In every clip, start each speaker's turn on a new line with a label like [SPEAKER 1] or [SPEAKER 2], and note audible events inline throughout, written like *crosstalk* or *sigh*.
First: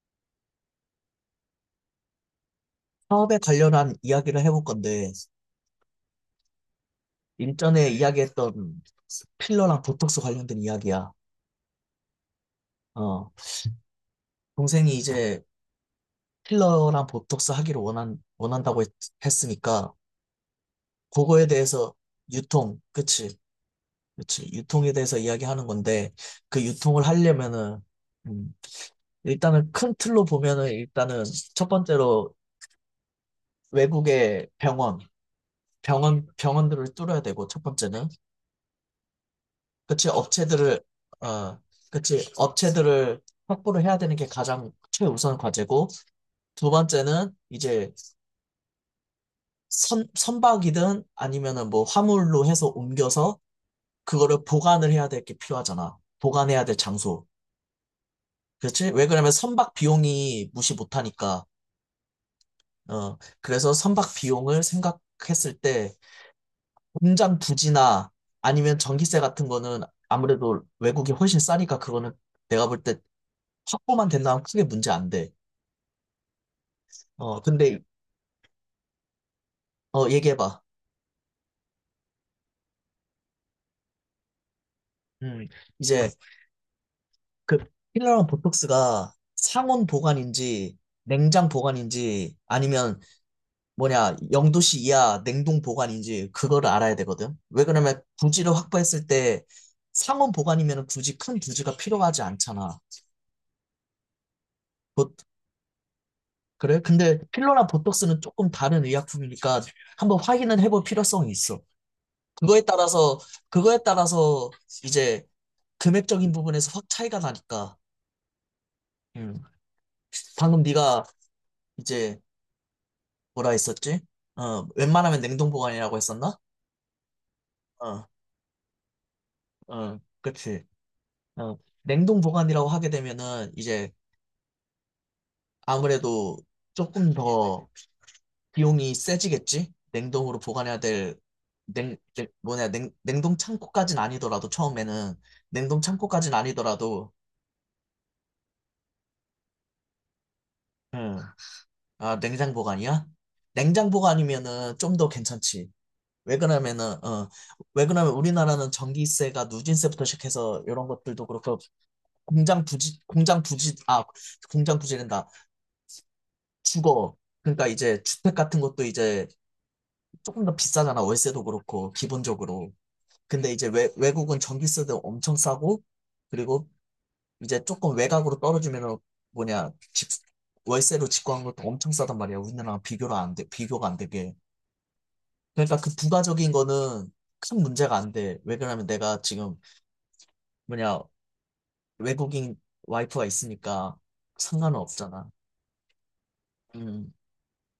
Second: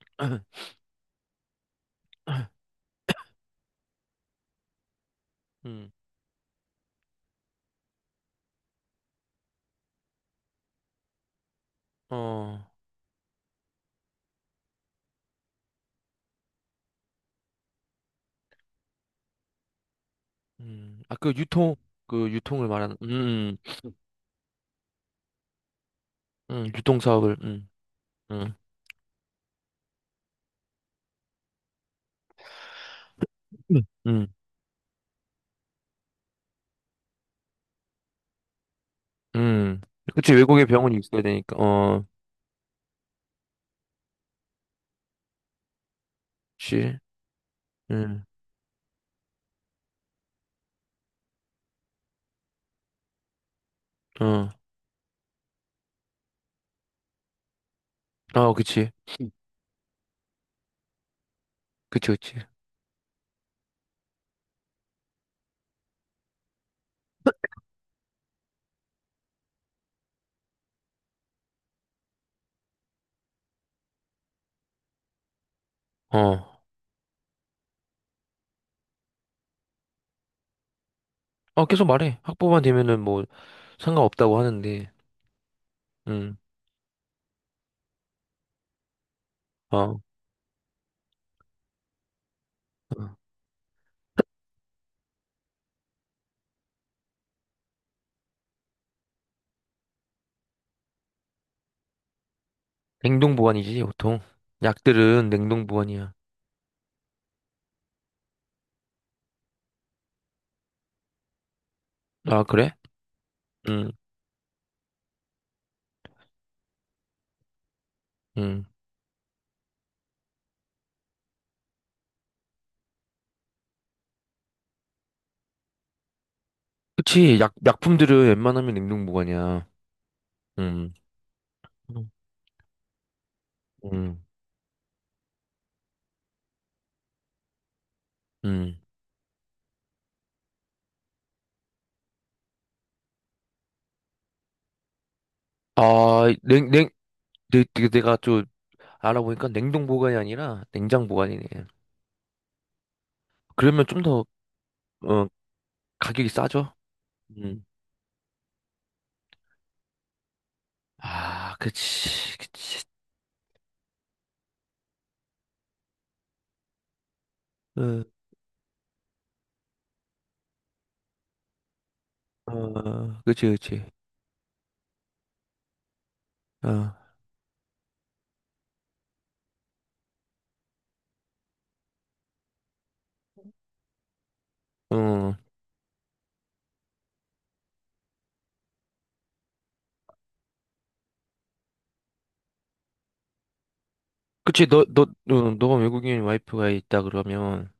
[SPEAKER 1] *clears throat*
[SPEAKER 2] 사업에 관련한 이야기를 해볼 건데,
[SPEAKER 1] 음,
[SPEAKER 2] 일전에 이야기했던 필러랑 보톡스 관련된 이야기야.
[SPEAKER 1] 어,
[SPEAKER 2] 어, 동생이 이제 필러랑 보톡스 하기를 원한다고 했, 으니까
[SPEAKER 1] 아,
[SPEAKER 2] 그거에 대해서
[SPEAKER 1] 그 유통을
[SPEAKER 2] 유통,
[SPEAKER 1] 말하는,
[SPEAKER 2] 그치? 그치? 유통에 대해서 이야기하는 건데, 그
[SPEAKER 1] 유통
[SPEAKER 2] 유통을
[SPEAKER 1] 사업을,
[SPEAKER 2] 하려면은, 음,
[SPEAKER 1] 음,
[SPEAKER 2] 일단은 큰 틀로 보면은, 일단은 첫 번째로
[SPEAKER 1] 음, 음,
[SPEAKER 2] 외국의 병원들을 뚫어야 되고, 첫 번째는.
[SPEAKER 1] 음.
[SPEAKER 2] 그치,
[SPEAKER 1] 그치, 외국에
[SPEAKER 2] 업체들을,
[SPEAKER 1] 병원이 있어야 되니까,
[SPEAKER 2] 어,
[SPEAKER 1] 어,
[SPEAKER 2] 그치, 업체들을 확보를 해야 되는 게 가장 최우선 과제고, 두
[SPEAKER 1] 그치.
[SPEAKER 2] 번째는 이제
[SPEAKER 1] 음,
[SPEAKER 2] 선박이든 아니면은 뭐 화물로 해서 옮겨서 그거를
[SPEAKER 1] 어,
[SPEAKER 2] 보관을 해야 될 게 필요하잖아. 보관해야 될 장소.
[SPEAKER 1] 아,
[SPEAKER 2] 그렇지?
[SPEAKER 1] 그치,
[SPEAKER 2] 왜 그러냐면
[SPEAKER 1] 그치,
[SPEAKER 2] 선박 비용이 무시 못하니까.
[SPEAKER 1] 그치,
[SPEAKER 2] 어, 그래서 선박 비용을 생각했을 때 공장 부지나 아니면 전기세 같은 거는 아무래도 외국이 훨씬 싸니까 그거는 내가 볼 때 확보만 된다면 크게 문제 안 돼.
[SPEAKER 1] 어,
[SPEAKER 2] 어, 근데, 어, 얘기해봐.
[SPEAKER 1] 어, 계속 말해. 학부만 되면은 뭐, 상관없다고 하는데,
[SPEAKER 2] 음, 이제,
[SPEAKER 1] 음,
[SPEAKER 2] 그, 필러랑 보톡스가
[SPEAKER 1] 어,
[SPEAKER 2] 상온
[SPEAKER 1] 어.
[SPEAKER 2] 보관인지, 냉장 보관인지, 아니면, 뭐냐, 0℃ 이하 냉동 보관인지, 그거를 알아야 되거든. 왜 그러냐면, 부지를 확보했을 때, 상온 보관이면 굳이 큰 부지가 필요하지 않잖아.
[SPEAKER 1] 냉동 보관이지, 보통.
[SPEAKER 2] 보-
[SPEAKER 1] 약들은 냉동 보관이야.
[SPEAKER 2] 그래? 근데 필러랑 보톡스는 조금 다른 의약품이니까, 한번 확인은 해볼 필요성이 있어.
[SPEAKER 1] 아,
[SPEAKER 2] 그거에
[SPEAKER 1] 그래?
[SPEAKER 2] 따라서, 그거에
[SPEAKER 1] 음,
[SPEAKER 2] 따라서, 이제, 금액적인 부분에서 확 차이가 나니까,
[SPEAKER 1] 음.
[SPEAKER 2] 음. 방금 네가 이제 뭐라 했었지? 어, 웬만하면 냉동 보관이라고 했었나?
[SPEAKER 1] 그치,
[SPEAKER 2] 어,
[SPEAKER 1] 약품들은 웬만하면 냉동 보관이야.
[SPEAKER 2] 어, 그치. 어,
[SPEAKER 1] 음,
[SPEAKER 2] 냉동 보관이라고 하게 되면은 이제 아무래도 조금 더
[SPEAKER 1] 음.
[SPEAKER 2] 비용이 세지겠지? 냉동으로 보관해야 될 냉동 창고까진 아니더라도 처음에는 냉동
[SPEAKER 1] 아,
[SPEAKER 2] 창고까진 아니더라도
[SPEAKER 1] 내가 좀 알아보니까 냉동 보관이 아니라 냉장
[SPEAKER 2] 응.
[SPEAKER 1] 보관이네.
[SPEAKER 2] 아, 냉장 보관이야?
[SPEAKER 1] 그러면
[SPEAKER 2] 냉장
[SPEAKER 1] 좀 더,
[SPEAKER 2] 보관이면은 좀 더
[SPEAKER 1] 어,
[SPEAKER 2] 괜찮지.
[SPEAKER 1] 가격이
[SPEAKER 2] 왜
[SPEAKER 1] 싸죠?
[SPEAKER 2] 그러냐면은 어,
[SPEAKER 1] 음.
[SPEAKER 2] 왜 그러냐면 우리나라는 전기세가 누진세부터 시작해서 이런 것들도
[SPEAKER 1] 아,
[SPEAKER 2] 그렇고
[SPEAKER 1] 그치,
[SPEAKER 2] 공장
[SPEAKER 1] 그치.
[SPEAKER 2] 부지 공장 부지 아 공장 부지된다 주거 그러니까 이제
[SPEAKER 1] 어,
[SPEAKER 2] 주택 같은 것도 이제 조금 더 비싸잖아. 월세도 그렇고 기본적으로.
[SPEAKER 1] 어, 그치,
[SPEAKER 2] 근데 이제
[SPEAKER 1] 그치.
[SPEAKER 2] 외국은 전기세도 엄청 싸고 그리고
[SPEAKER 1] 어,
[SPEAKER 2] 이제 조금 외곽으로 떨어지면은 뭐냐 집 월세로 집구한 것도 엄청 싸단 말이야. 우리나라랑 비교를 안 돼, 비교가 안 되게.
[SPEAKER 1] 어.
[SPEAKER 2] 그러니까 그 부가적인 거는 큰 문제가 안 돼. 왜 그러냐면 내가 지금 뭐냐, 외국인 와이프가 있으니까
[SPEAKER 1] 그치,
[SPEAKER 2] 상관은 없잖아.
[SPEAKER 1] 어, 너가 외국인 와이프가 있다
[SPEAKER 2] 음,
[SPEAKER 1] 그러면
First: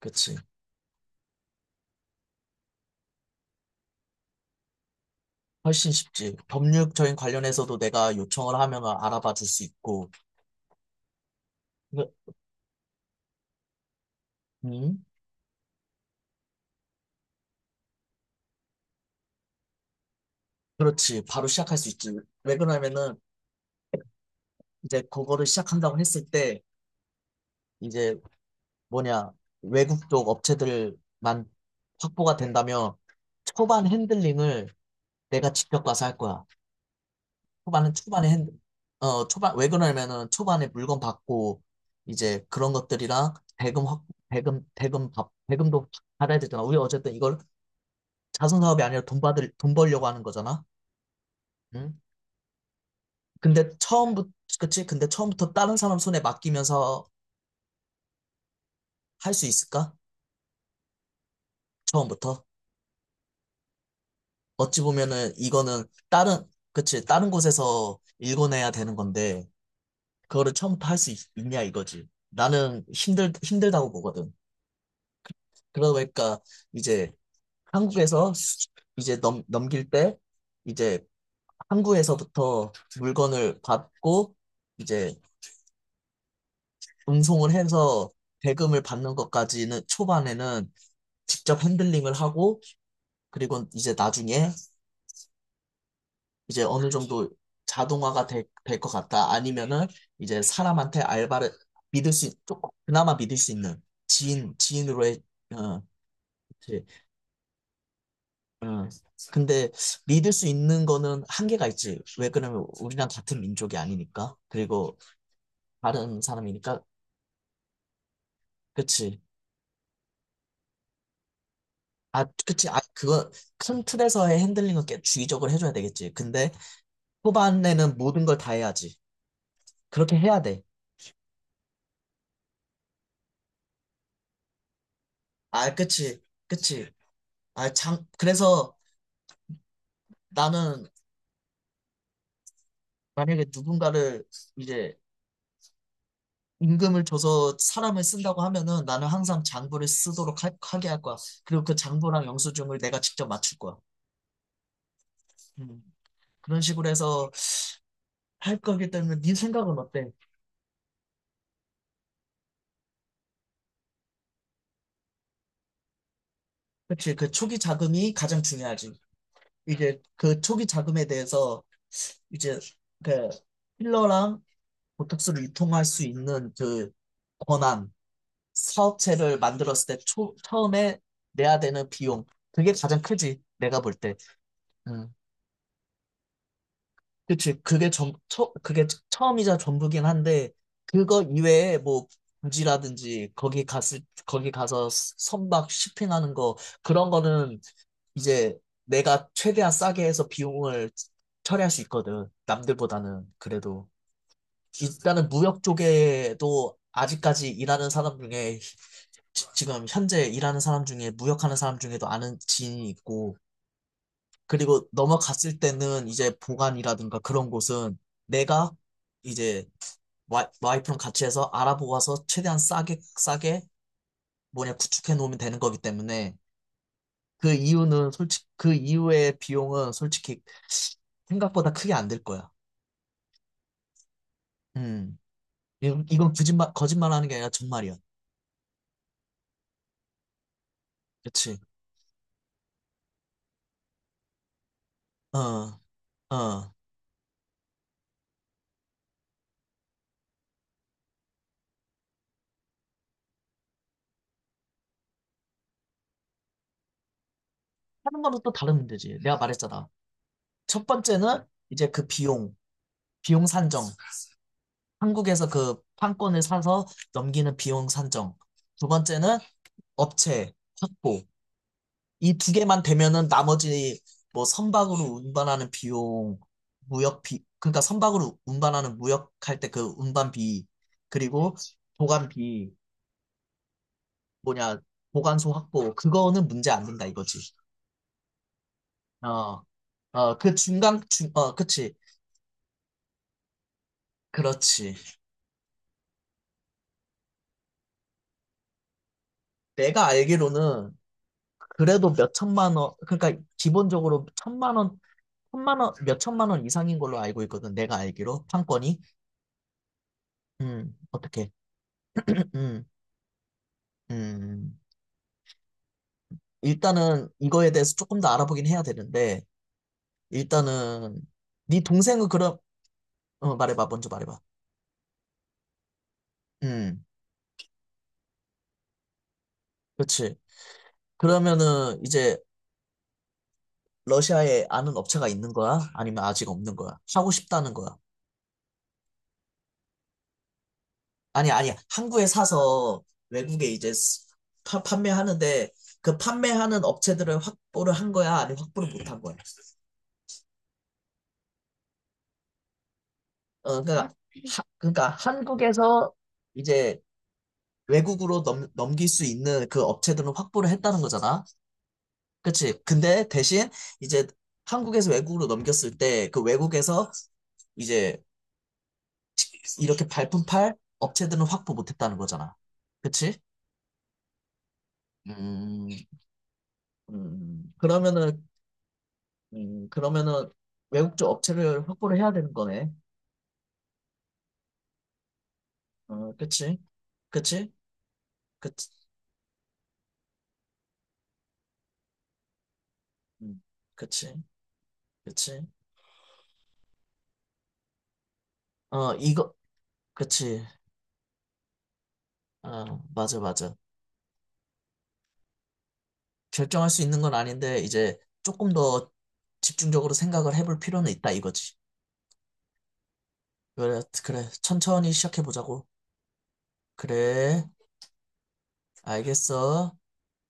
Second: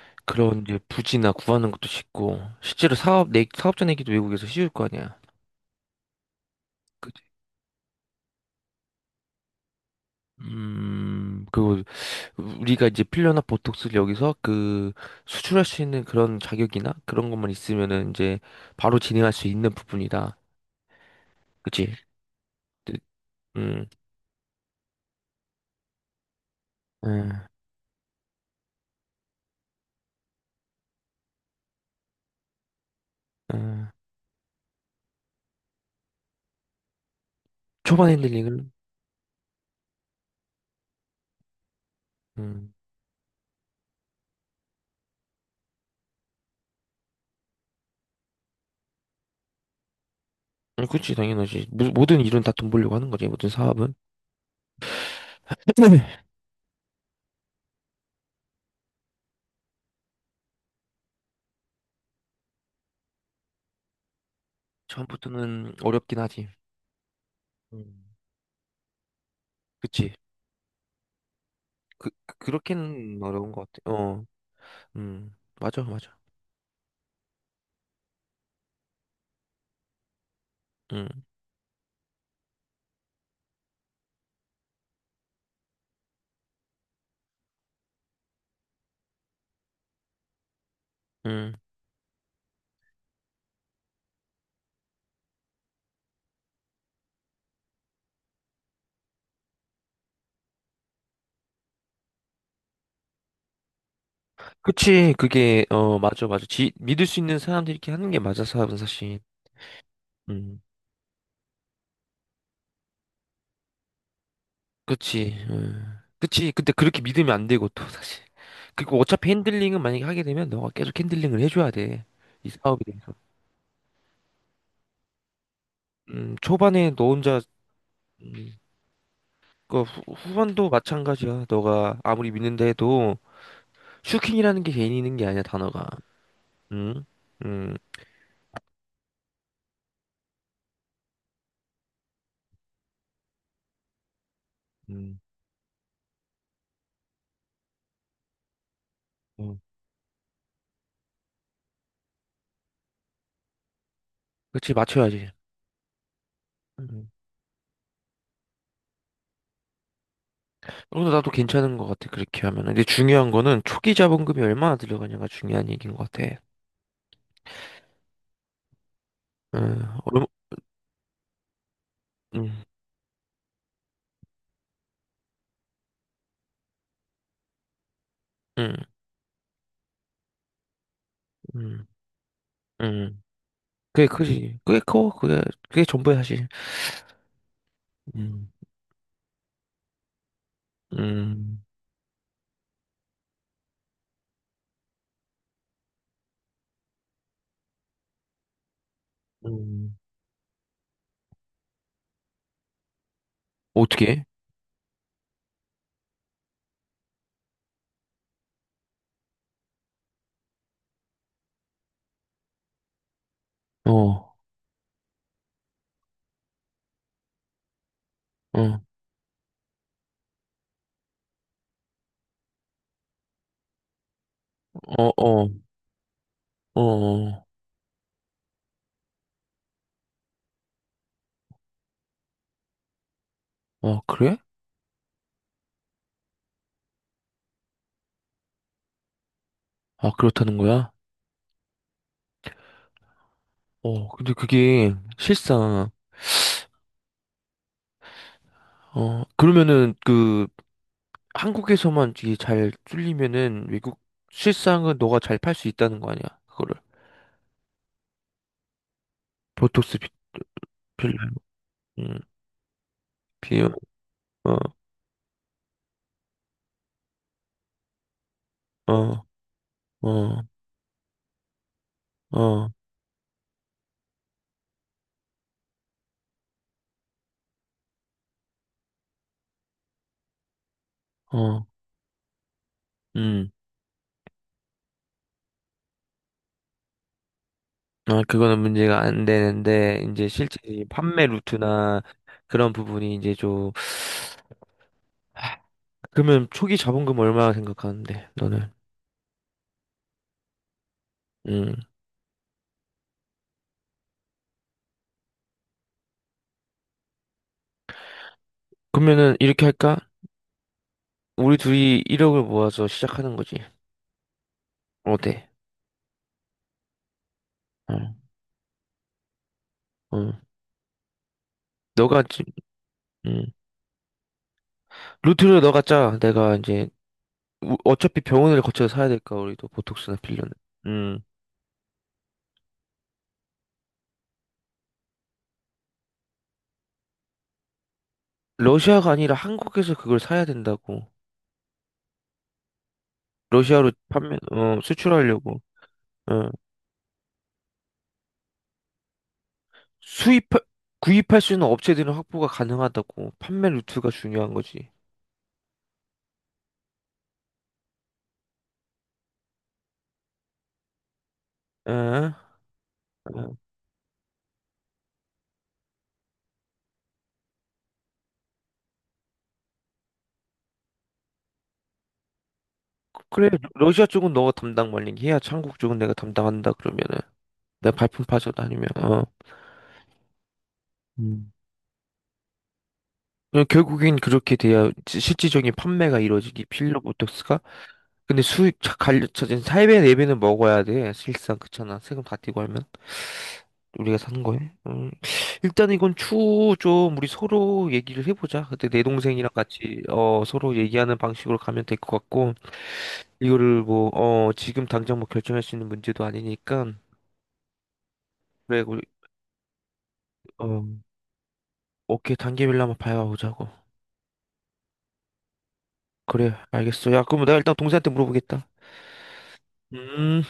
[SPEAKER 2] 그치.
[SPEAKER 1] 그런 이제 부지나 구하는 것도 쉽고, 사업자 내기도 외국에서 쉬울 거 아니야.
[SPEAKER 2] 훨씬 쉽지. 법률적인
[SPEAKER 1] 그치.
[SPEAKER 2] 관련해서도 내가 요청을 하면 알아봐 줄 수 있고.
[SPEAKER 1] 그거
[SPEAKER 2] 그-
[SPEAKER 1] 우리가 이제 필러나 보톡스를 여기서 그
[SPEAKER 2] 음,
[SPEAKER 1] 수출할 수 있는 그런 자격이나 그런 것만 있으면은 이제 바로 진행할 수 있는 부분이다.
[SPEAKER 2] 그렇지. 바로 시작할 수
[SPEAKER 1] 그치?
[SPEAKER 2] 있지. 왜
[SPEAKER 1] 네,
[SPEAKER 2] 그러냐면은
[SPEAKER 1] 음,
[SPEAKER 2] 이제 그거를 시작한다고 했을 때
[SPEAKER 1] 음,
[SPEAKER 2] 이제 뭐냐, 외국 쪽 업체들만 확보가 된다면 초반
[SPEAKER 1] 음.
[SPEAKER 2] 핸들링을 내가 직접 가서 할 거야. 초반은
[SPEAKER 1] 초반
[SPEAKER 2] 초반에 핸-
[SPEAKER 1] 핸들링은,
[SPEAKER 2] 어 초반 왜 그러냐면은 초반에 물건 받고 이제 그런
[SPEAKER 1] 음,
[SPEAKER 2] 것들이랑 대금 확 대금 대금 받 대금도 받아야 되잖아. 우리 어쨌든 이걸 자선 사업이 아니라 돈 벌려고 하는 거잖아.
[SPEAKER 1] 그치, 당연하지.
[SPEAKER 2] 응?
[SPEAKER 1] 모든 일은 다 돈 벌려고 하는 거지, 모든
[SPEAKER 2] 근데
[SPEAKER 1] 사업은.
[SPEAKER 2] 처음부터 그치? 근데 처음부터 다른 사람 손에
[SPEAKER 1] 네.
[SPEAKER 2] 맡기면서 할 수 있을까? 처음부터 어찌 보면은
[SPEAKER 1] 처음부터는
[SPEAKER 2] 이거는
[SPEAKER 1] 어렵긴
[SPEAKER 2] 다른
[SPEAKER 1] 하지.
[SPEAKER 2] 그치? 다른 곳에서
[SPEAKER 1] 음.
[SPEAKER 2] 일궈내야 되는 건데
[SPEAKER 1] 그치?
[SPEAKER 2] 그거를 처음부터 할 수 있냐 이거지. 나는
[SPEAKER 1] 그렇게는 어려운 것 같아.
[SPEAKER 2] 힘들다고
[SPEAKER 1] 어,
[SPEAKER 2] 보거든.
[SPEAKER 1] 맞아, 맞아.
[SPEAKER 2] 그러니까 이제 한국에서 이제 넘길 때 이제
[SPEAKER 1] 음,
[SPEAKER 2] 항구에서부터 물건을 받고 이제 운송을 해서 대금을 받는 것까지는 초반에는
[SPEAKER 1] 음.
[SPEAKER 2] 직접 핸들링을 하고 그리고 이제 나중에 이제 어느 정도 자동화가 될 것 같다. 아니면은 이제 사람한테 알바를 조금 그나마 믿을 수 있는
[SPEAKER 1] 그치,
[SPEAKER 2] 지인으로의,
[SPEAKER 1] 그게,
[SPEAKER 2] 어,
[SPEAKER 1] 어, 맞아, 맞아. 지,
[SPEAKER 2] 그치.
[SPEAKER 1] 믿을 수 있는 사람들이 이렇게 하는 게 맞아, 사업은
[SPEAKER 2] 응.
[SPEAKER 1] 사실.
[SPEAKER 2] 근데 믿을 수
[SPEAKER 1] 음,
[SPEAKER 2] 있는 거는 한계가 있지. 왜 그러면 우리랑 같은 민족이 아니니까. 그리고
[SPEAKER 1] 그치. 음.
[SPEAKER 2] 다른
[SPEAKER 1] 그치. 근데
[SPEAKER 2] 사람이니까.
[SPEAKER 1] 그렇게 믿으면 안 되고, 또, 사실. 그리고
[SPEAKER 2] 그치.
[SPEAKER 1] 어차피 핸들링은 만약에 하게 되면 너가 계속 핸들링을 해줘야 돼.
[SPEAKER 2] 아,
[SPEAKER 1] 이
[SPEAKER 2] 그치. 아,
[SPEAKER 1] 사업에 대해서.
[SPEAKER 2] 그거 큰 틀에서의 핸들링은 꽤 주의적으로 해줘야 되겠지. 근데
[SPEAKER 1] 초반에 너 혼자,
[SPEAKER 2] 초반에는 모든 걸 다
[SPEAKER 1] 음,
[SPEAKER 2] 해야지. 그렇게 해야 돼.
[SPEAKER 1] 후반도 마찬가지야. 너가 아무리 믿는다 해도, 슈킹이라는 게 개인 있는 게 아니야,
[SPEAKER 2] 아,
[SPEAKER 1] 단어가.
[SPEAKER 2] 그치. 그치.
[SPEAKER 1] 음,
[SPEAKER 2] 아,
[SPEAKER 1] 음,
[SPEAKER 2] 그래서 나는 만약에 누군가를 이제
[SPEAKER 1] 음,
[SPEAKER 2] 임금을 줘서 사람을 쓴다고 하면은 나는 항상
[SPEAKER 1] 음.
[SPEAKER 2] 장부를 쓰도록 하게 할 거야. 그리고 그 장부랑 영수증을 내가 직접 맞출 거야.
[SPEAKER 1] 그치, 맞춰야지.
[SPEAKER 2] 음. 그런 식으로
[SPEAKER 1] 음.
[SPEAKER 2] 해서 할 거기 때문에 네 생각은 어때?
[SPEAKER 1] 그래서 나도 괜찮은 것 같아, 그렇게 하면. 근데 중요한 거는 초기 자본금이 얼마나 들어가냐가 중요한 얘기인 것 같아.
[SPEAKER 2] 그치, 그 초기 자금이 가장 중요하지.
[SPEAKER 1] 음,
[SPEAKER 2] 이제
[SPEAKER 1] 얼마,
[SPEAKER 2] 그 초기 자금에 대해서 이제
[SPEAKER 1] 음,
[SPEAKER 2] 그 필러랑 보톡스를 유통할 수 있는 그 권한,
[SPEAKER 1] 음,
[SPEAKER 2] 사업체를 만들었을 때 처음에 내야
[SPEAKER 1] 음.
[SPEAKER 2] 되는 비용, 그게 가장
[SPEAKER 1] 음.
[SPEAKER 2] 크지, 내가 볼
[SPEAKER 1] 그게
[SPEAKER 2] 때.
[SPEAKER 1] 그지. 그게 커.
[SPEAKER 2] 음.
[SPEAKER 1] 그게 전부야 사실.
[SPEAKER 2] 그치,
[SPEAKER 1] 음.
[SPEAKER 2] 그게 처음이자 전부긴 한데, 그거
[SPEAKER 1] 음.
[SPEAKER 2] 이외에 뭐, 부지라든지, 거기 가서 선박 쇼핑하는 거, 그런 거는 이제 내가 최대한
[SPEAKER 1] 음.
[SPEAKER 2] 싸게 해서 비용을 처리할 수 있거든. 남들보다는 그래도
[SPEAKER 1] 어떻게?
[SPEAKER 2] 일단은 무역 쪽에도 아직까지 일하는 사람 중에 지금 현재 일하는 사람 중에 무역하는 사람 중에도 아는 지인이 있고
[SPEAKER 1] 어. 어.
[SPEAKER 2] 그리고 넘어갔을 때는 이제 보관이라든가 그런 곳은 내가 이제 와이프랑 같이 해서 알아보아서 최대한 싸게 싸게 뭐냐
[SPEAKER 1] 어.
[SPEAKER 2] 구축해 놓으면
[SPEAKER 1] 어.
[SPEAKER 2] 되는 거기 때문에
[SPEAKER 1] 어. 어.
[SPEAKER 2] 그 이유는 솔직 그 이후의 비용은 솔직히 생각보다 크게 안 들 거야.
[SPEAKER 1] 아, 그래?
[SPEAKER 2] 음. 이건 거짓말 하는 게 아니라 정말이야.
[SPEAKER 1] 아, 그렇다는 거야?
[SPEAKER 2] 그치?
[SPEAKER 1] 어. 근데 그게
[SPEAKER 2] 어.
[SPEAKER 1] 실상
[SPEAKER 2] 어.
[SPEAKER 1] 어, 그러면은 그 한국에서만 이게 잘 뚫리면은 외국 실상은 너가 잘 팔 수 있다는 거 아니야? 그거를.
[SPEAKER 2] 하는 거는 또 다른 문제지. 내가 말했잖아.
[SPEAKER 1] 보톡스 비-
[SPEAKER 2] 첫
[SPEAKER 1] 필름.
[SPEAKER 2] 번째는 이제
[SPEAKER 1] 음.
[SPEAKER 2] 비용
[SPEAKER 1] 비용.
[SPEAKER 2] 산정.
[SPEAKER 1] 어.
[SPEAKER 2] 한국에서 그 판권을 사서 넘기는 비용 산정. 두
[SPEAKER 1] 어.
[SPEAKER 2] 번째는
[SPEAKER 1] 어.
[SPEAKER 2] 업체 확보. 이 두
[SPEAKER 1] 어.
[SPEAKER 2] 개만 되면은 나머지 뭐 선박으로 운반하는 비용, 무역비, 그러니까 선박으로 운반하는 무역할 때 그 운반비, 그리고
[SPEAKER 1] 어.
[SPEAKER 2] 보관비,
[SPEAKER 1] 음.
[SPEAKER 2] 뭐냐, 보관소 확보, 그거는 문제 안 된다 이거지.
[SPEAKER 1] 아, 그거는 문제가 안
[SPEAKER 2] 어,
[SPEAKER 1] 되는데, 이제
[SPEAKER 2] 어, 그
[SPEAKER 1] 실제 이
[SPEAKER 2] 중간,
[SPEAKER 1] 판매
[SPEAKER 2] 그치.
[SPEAKER 1] 루트나 그런 부분이 이제 좀,
[SPEAKER 2] 그렇지.
[SPEAKER 1] 아, 그러면 초기 자본금 얼마 생각하는데, 너는?
[SPEAKER 2] 내가 알기로는
[SPEAKER 1] 음.
[SPEAKER 2] 그래도 몇 천만 원, 그러니까 기본적으로 1,000만 원, 1,000만 원, 몇 천만 원 이상인 걸로 알고 있거든. 내가 알기로. 판권이.
[SPEAKER 1] 그러면은 이렇게 할까?
[SPEAKER 2] 어떻게.
[SPEAKER 1] 우리 둘이 1억을
[SPEAKER 2] 음,
[SPEAKER 1] 모아서 시작하는 거지.
[SPEAKER 2] 음.
[SPEAKER 1] 어때?
[SPEAKER 2] 일단은 이거에 대해서
[SPEAKER 1] 어,
[SPEAKER 2] 조금 더 알아보긴 해야 되는데,
[SPEAKER 1] 어.
[SPEAKER 2] 일단은 네
[SPEAKER 1] 너가,
[SPEAKER 2] 동생은
[SPEAKER 1] 지-
[SPEAKER 2] 그럼
[SPEAKER 1] 음.
[SPEAKER 2] 어, 먼저 말해봐.
[SPEAKER 1] 루트를 너가 짜.
[SPEAKER 2] 음,
[SPEAKER 1] 어차피 병원을 거쳐서 사야 될까, 우리도 보톡스나
[SPEAKER 2] 그렇지.
[SPEAKER 1] 필러는. 음.
[SPEAKER 2] 그러면은 이제 러시아에 아는 업체가 있는 거야? 아니면 아직 없는 거야? 하고 싶다는 거야?
[SPEAKER 1] 러시아가 아니라 한국에서 그걸 사야 된다고.
[SPEAKER 2] 아니, 아니야. 한국에 사서 외국에 이제
[SPEAKER 1] 러시아로 판매, 어, 수출하려고.
[SPEAKER 2] 판매하는데 그
[SPEAKER 1] 어.
[SPEAKER 2] 판매하는 업체들을 확보를 한 거야? 아니면 확보를 못한 거야?
[SPEAKER 1] 수입, 구입할 수 있는 업체들은 확보가 가능하다고. 판매
[SPEAKER 2] 어,
[SPEAKER 1] 루트가 중요한 거지.
[SPEAKER 2] 그러니까 한국에서 이제 외국으로 넘길 수 있는 그 업체들은 확보를 했다는 거잖아?
[SPEAKER 1] 에? 에.
[SPEAKER 2] 그치. 근데 대신 이제 한국에서 외국으로 넘겼을 때 그 외국에서 이제 이렇게 발품 팔 업체들은 확보 못했다는 거잖아. 그치?
[SPEAKER 1] 그래, 러시아 쪽은 너가 담당 말링 해야 한국
[SPEAKER 2] 음,
[SPEAKER 1] 쪽은 내가 담당한다 그러면은
[SPEAKER 2] 음,
[SPEAKER 1] 내가 발품
[SPEAKER 2] 그러면은,
[SPEAKER 1] 빠져다니면 어.
[SPEAKER 2] 그러면은 외국 쪽
[SPEAKER 1] 음.
[SPEAKER 2] 업체를 확보를 해야 되는 거네.
[SPEAKER 1] 그냥 결국엔 그렇게 돼야 지- 실질적인 판매가
[SPEAKER 2] 어,
[SPEAKER 1] 이루어지기
[SPEAKER 2] 그치?
[SPEAKER 1] 필러 보톡스가
[SPEAKER 2] 그치?
[SPEAKER 1] 근데 수익
[SPEAKER 2] 그치?
[SPEAKER 1] 갈려 저진 4배 4배는 먹어야 돼. 실상 그렇잖아. 세금 다 떼고 하면
[SPEAKER 2] 음,
[SPEAKER 1] 우리가
[SPEAKER 2] 그치?
[SPEAKER 1] 사는 거에. 음.
[SPEAKER 2] 그치?
[SPEAKER 1] 일단 이건 추후 좀 우리 서로 얘기를 해보자. 그때 내
[SPEAKER 2] 어,
[SPEAKER 1] 동생이랑
[SPEAKER 2] 이거,
[SPEAKER 1] 같이 어
[SPEAKER 2] 그치.
[SPEAKER 1] 서로 얘기하는 방식으로 가면 될 것 같고
[SPEAKER 2] 어, 맞아, 맞아.
[SPEAKER 1] 이거를 뭐 어 지금 당장 뭐 결정할 수 있는 문제도 아니니까
[SPEAKER 2] 결정할 수 있는 건 아닌데 이제 조금
[SPEAKER 1] 그래 우리
[SPEAKER 2] 더 집중적으로 생각을
[SPEAKER 1] 어
[SPEAKER 2] 해볼 필요는 있다 이거지.
[SPEAKER 1] 오케이 단계별로 한번 봐보자고.
[SPEAKER 2] 그래, 그래. 천천히 시작해보자고.
[SPEAKER 1] 그래 알겠어. 야 그럼 내가
[SPEAKER 2] 그래,
[SPEAKER 1] 일단 동생한테 물어보겠다.
[SPEAKER 2] 알겠어.
[SPEAKER 1] 음.